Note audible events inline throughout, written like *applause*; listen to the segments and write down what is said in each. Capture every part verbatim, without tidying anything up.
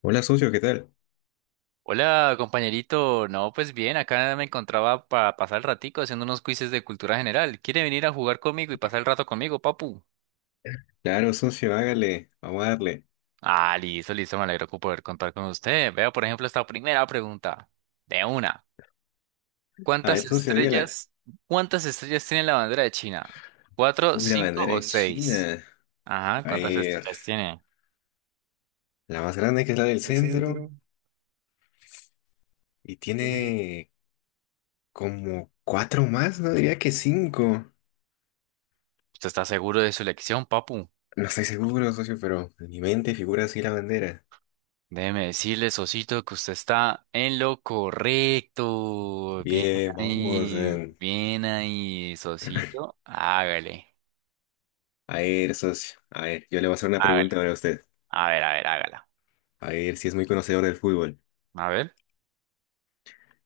Hola, socio, ¿qué tal? Hola, compañerito. No, pues bien, acá me encontraba para pasar el ratico haciendo unos quizzes de cultura general. ¿Quiere venir a jugar conmigo y pasar el rato conmigo, papu? Claro, socio, hágale, vamos a darle. Ah, listo, listo, me alegro con poder contar con usted. Vea, por ejemplo, esta primera pregunta. De una. A ¿Cuántas ver, socio, dígala. estrellas, cuántas estrellas tiene la bandera de China? ¿Cuatro, Uy, la cinco bandera o de seis? China. Ajá, A ¿cuántas ver, estrellas tiene? la más grande que es la del El centro centro y tiene. tiene como cuatro más, no diría que cinco. ¿Usted está seguro de su elección, papu? No estoy seguro, socio, pero en mi mente figura así la bandera. Déjeme decirle, Osito, que usted está en lo correcto. Bien Bien, vamos. ahí, eh. bien ahí, Sosito. Hágale, A ver, socio, a ver, yo le voy a hacer una pregunta hágale. para usted. A ver, a ver, hágala. A ver si es muy conocedor del fútbol. A ver.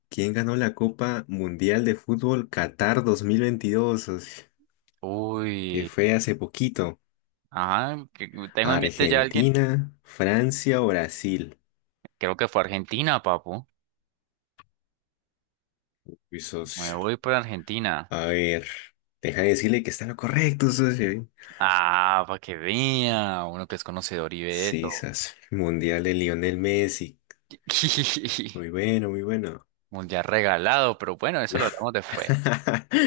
¿Quién ganó la Copa Mundial de Fútbol Qatar dos mil veintidós, socio? Que Uy, fue hace poquito. ajá, que- tengo en mente ya alguien. Argentina, Francia o Brasil. Creo que fue Argentina, papu. Mi Me socio. voy por Argentina. A ver, deja de decirle que está en lo correcto, socio. Ah, para que vea, uno que es conocedor y ve Sí, eso. sas. Mundial de Lionel Messi. *laughs* Muy bueno, muy bueno. Mundial regalado, pero bueno, eso No. lo hablamos después. *laughs*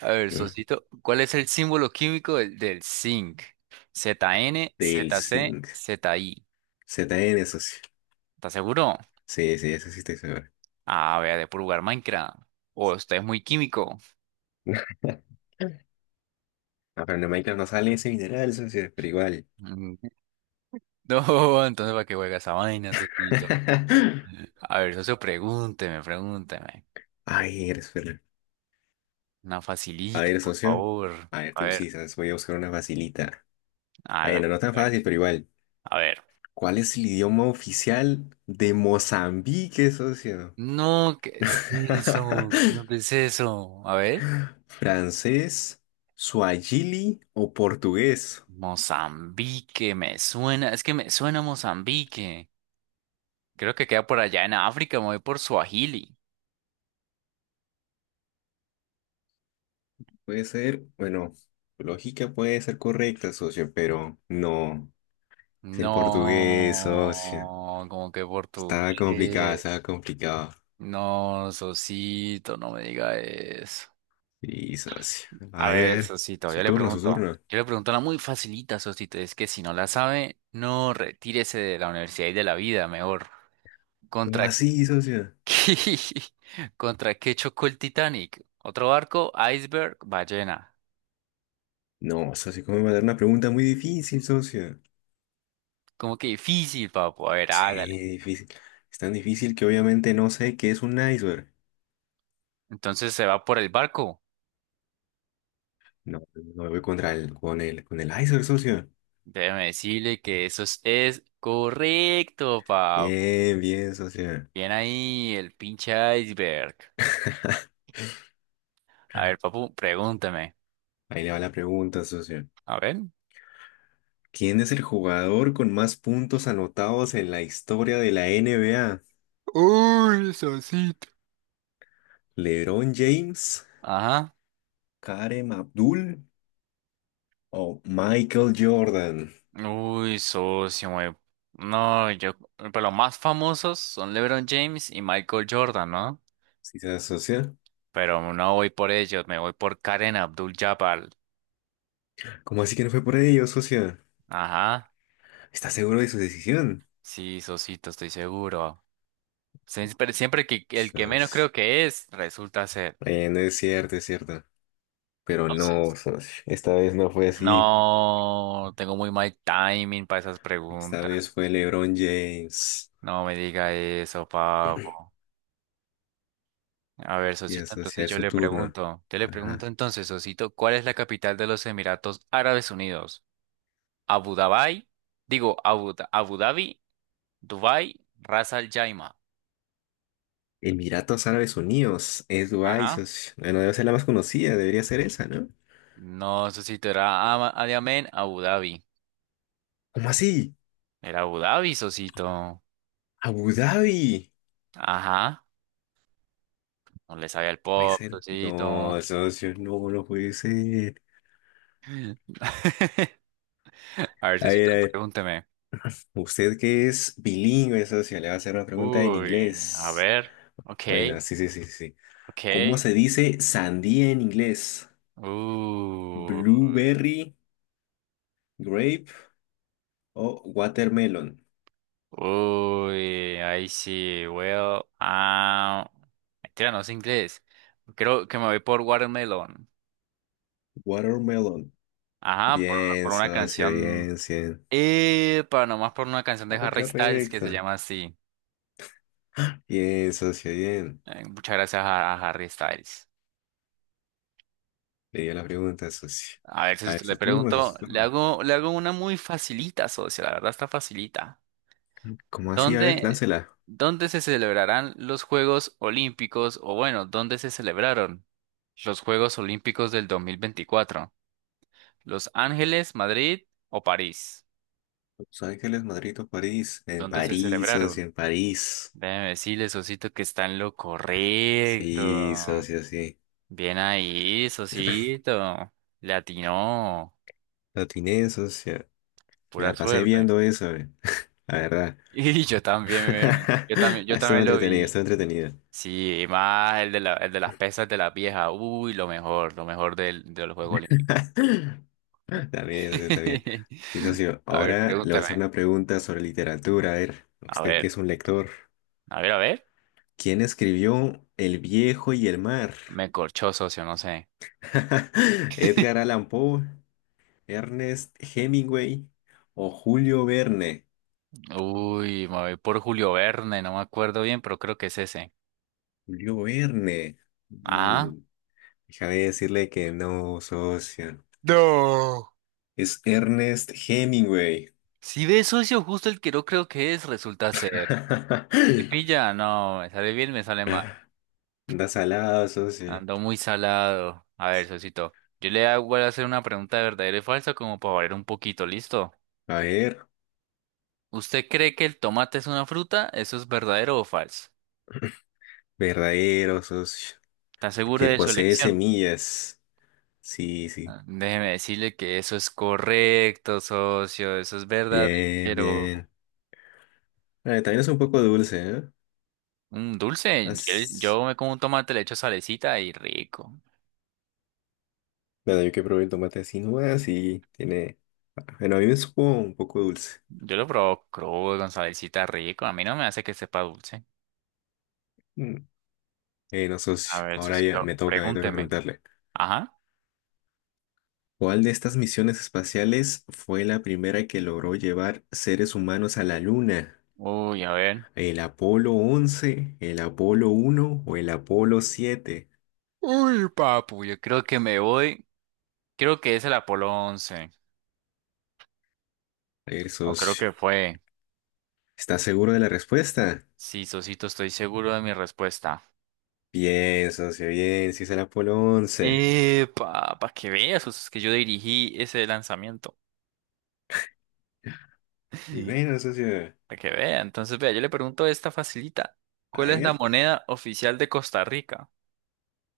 A ver, Sosito, ¿cuál es el símbolo químico del, del zinc? Z N, Del Z C, Zinc. Z I. Z N, socio. ¿Estás seguro? Sí, sí, eso sí estoy seguro. Ah, vea, de puro jugar Minecraft. O usted es muy químico. *laughs* Ah, pero en Minecraft no sale ese mineral, socio, pero igual. Mm. *laughs* No, entonces ¿para qué juega esa vaina, Sosito? *laughs* A ver, socio, pregúnteme, pregúnteme. Ay, eres ver. Una A facilita, ver, por socio. favor. A ver, A te ver, usas, voy a buscar una facilita. hágale, Bueno, no tan hágale. fácil, pero igual. A ver. ¿Cuál es el idioma oficial de Mozambique, socio? No, ¿qué es eso? ¿Qué no *laughs* es eso? A ver. ¿Francés, suajili o portugués? Mozambique, me suena. Es que me suena Mozambique. Creo que queda por allá en África, me voy por Swahili. Puede ser, bueno, tu lógica puede ser correcta, socio, pero no. Es el portugués, socio. No, como que Estaba complicado, portugués. estaba complicado. No, Sosito, no me diga eso. Sí, socio. A A ver, a ver, ver. Sosito, Su yo le turno, su pregunto. turno. Yo le pregunto una muy facilita, Sosito. Es que si no la sabe, no retírese de la universidad y de la vida, mejor. ¿Cómo ¿Contra así, socio? qué? *laughs* ¿Contra qué chocó el Titanic? ¿Otro barco? ¿Iceberg? ¿Ballena? No, socio, ¿cómo me va a dar una pregunta muy difícil, socio? Como que difícil, papo. A ver, Sí, hágale. difícil. Es tan difícil que obviamente no sé qué es un iceberg. Entonces se va por el barco. No, no me voy contra el, con el, con el iceberg, socio. Déjeme decirle que eso es, es correcto, papu. Bien, bien, socio. Bien ahí el pinche iceberg. A ver, papu, pregúntame. Ahí le va la pregunta, socio. A ver. ¿Quién es el jugador con más puntos anotados en la historia de la N B A? Uy, Sosito. ¿LeBron James, Ajá. Kareem Abdul o Michael Jordan? Uy, socio, güey. No, yo. Pero los más famosos son LeBron James y Michael Jordan, ¿no? ¿Sí se asocia? Pero no voy por ellos, me voy por Karen Abdul-Jabbar. ¿Cómo así que no fue por ello, socio? Ajá. ¿Está seguro de su decisión? Sí, socito, estoy seguro. Siempre, siempre que el que menos Sos- creo que es, resulta ser. Eh, no es cierto, es cierto. Pero no, Entonces. socio, *laughs* esta vez no fue así. No, tengo muy mal timing para esas Esta preguntas. vez fue LeBron James. No me diga eso, Pablo. A ver, Y Sosito, entonces asociar yo su le turno. pregunto. Yo le pregunto Ajá. entonces, Sosito, ¿cuál es la capital de los Emiratos Árabes Unidos? Abu Dhabi, digo, Abu, Da- Abu Dhabi, Dubai, Ras Al Jaima. Emiratos Árabes Unidos. Es Dubái, Ajá. socio. Bueno, debe ser la más conocida, debería ser esa, ¿no? No, Sosito, era Ama- Adiamén, Abu Dhabi. ¿Cómo así? Era Abu Dhabi, Sosito. Abu Dhabi. Ajá. No le sabía el Puede pop, ser. Sosito. No, socio, no, no puede ser. A ver, A ver, a Sosito, ver. pregúnteme. Usted que es bilingüe, socio, le va a hacer una pregunta en Uy, a inglés. ver. Ok, Bueno, sí, sí, sí, sí. sí. ¿Cómo ok. se dice sandía en inglés? Uy, Blueberry. Grape. Oh, watermelon. uy, ahí sí, well, ah, mentira, no sé inglés. Creo que me voy por Watermelon. Watermelon. Ajá, por, Bien, por una socio, canción. bien, bien. Eh, para nomás por una canción de Era Harry Styles que se correcto. llama así. Bien, socio, bien. Eh, muchas gracias a, a Harry Styles. Leí la pregunta, socio. A ver A ver, si le su turno, socio, pregunto, su le turno. hago, le hago una muy facilita, socio, la verdad está facilita. ¿Cómo así? A ver, ¿Dónde, láncela. dónde se celebrarán los Juegos Olímpicos? O bueno, ¿dónde se celebraron los Juegos Olímpicos del dos mil veinticuatro? ¿Los Ángeles, Madrid o París? Los Ángeles, Madrid o París. En ¿Dónde se París, socio, celebraron? en París. Déjeme decirle, Sosito, que está en lo Sí, correcto. socio, sí. Bien ahí, Sosito. Le atinó. Lo atiné, socio. Me Pura la pasé suerte. viendo eso, eh, *laughs* la verdad. *laughs* Y yo también, yo *laughs* también, yo Estuvo también lo entretenido, vi. estuvo entretenido. Sí, y más el de la, el de las pesas de la vieja. Uy, lo mejor, lo mejor del, de los Juegos Olímpicos. *laughs* También, socio, también. Y *laughs* socio, A ver, ahora le voy a hacer pregúntame. una pregunta sobre literatura. A ver, A usted que ver, es un lector, a ver, a ver. ¿quién escribió El viejo y el mar? Me corchó, socio, no sé. *laughs* ¿Edgar *laughs* Allan Poe, Ernest Hemingway o Julio Verne? Uy, me voy por Julio Verne, no me acuerdo bien, pero creo que es ese. Julio Verne. Ah. Mm, déjame decirle que no, socio. No. Es Ernest Hemingway. Si ve, socio, justo el que no creo que es, resulta ser. ¿Te *laughs* pilla? No, me sale bien, me sale mal. Anda salado, socio. Ando muy salado. A ver, Sosito. Yo le hago- voy a hacer una pregunta de verdadero y falso como para variar un poquito, ¿listo? A ver. ¿Usted cree que el tomate es una fruta? ¿Eso es verdadero o falso? Verdadero, socio. ¿Está seguro Porque de su posee elección? semillas. Sí, sí. Ah, déjeme decirle que eso es correcto, socio. Eso es Bien, verdadero. bien. Ah, también es un poco dulce, ¿eh? Un dulce. Yo, As- yo me como un tomate, le echo salecita y rico. Bueno, yo que probé el tomate así nomás y tiene... Bueno, a mí me supo un poco dulce. Yo lo probo crudo con salecita rico. A mí no me hace que sepa dulce. Mm. Eh, no, A socio. ver, Ahora ya Sosito, me toca, me toca pregúnteme. preguntarle. Ajá. ¿Cuál de estas misiones espaciales fue la primera que logró llevar seres humanos a la Luna? Uy, a ver. ¿El Apolo once, el Apolo uno o el Apolo siete? Uy, papu, yo creo que me voy. Creo que es el Apolo once. A ver, O creo socio. que fue. ¿Estás seguro de la respuesta? Sí, Sosito, estoy seguro de mi respuesta. Bien, socio, bien, sí es el Apolo once. Eh, para que veas, Sos, es que yo dirigí ese lanzamiento. Muy bueno, socio. Para que vea. Entonces, vea, yo le pregunto esta facilita. A ¿Cuál es la ver. moneda oficial de Costa Rica?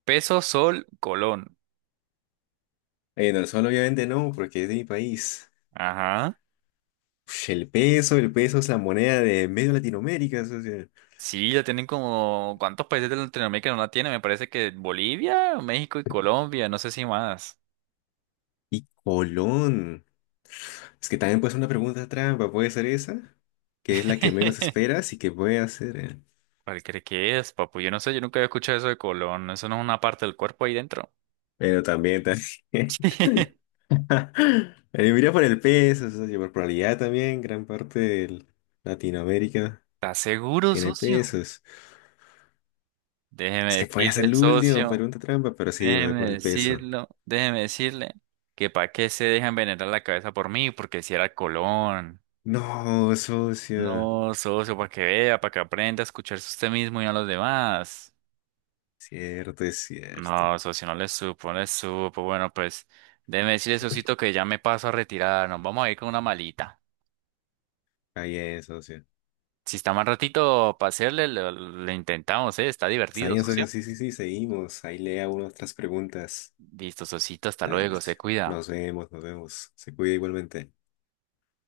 Peso, sol, colón. Eh, no, solo obviamente no, porque es de mi país. Ajá. Ush, el peso, el peso es la moneda de medio Latinoamérica, socio. Sí, la tienen como... ¿Cuántos países de Latinoamérica no la tienen? Me parece que Bolivia, México y Colombia, no sé si más. Y Colón. Es que también puede ser una pregunta trampa, puede ser esa, que es la que menos *laughs* esperas y que puede hacer. eh. ¿Cuál cree que es, papu? Yo no sé, yo nunca había escuchado eso de colon. Eso no es una parte del cuerpo ahí dentro. Pero también, también. *laughs* *laughs* Eh, mira por el peso, socio, por probabilidad también, gran parte de Latinoamérica. ¿Estás seguro, Tiene socio? pesos. Es Déjeme que puede ser decirle, el último, socio. pregunta trampa, pero sí, me voy por Déjeme el peso. decirlo. Déjeme decirle que para qué se deja envenenar la cabeza por mí, porque si era el colon. No, socio. No, socio, para que vea, para que aprenda a escucharse usted mismo y no a los demás. Cierto, es cierto. No, socio, no le supo, no le supo. Bueno, pues déjeme decirle, socito, que ya me paso a retirar. Nos vamos a ir con una malita. Está bien, socio. Si está más ratito para hacerle, lo, lo intentamos, ¿eh? Está Está divertido, bien, socio. socio. Sí, sí, sí, seguimos. Ahí lea unas otras preguntas. Listo, socito, hasta Está bien, luego, se socio. cuida. Nos vemos, nos vemos. Se cuida igualmente.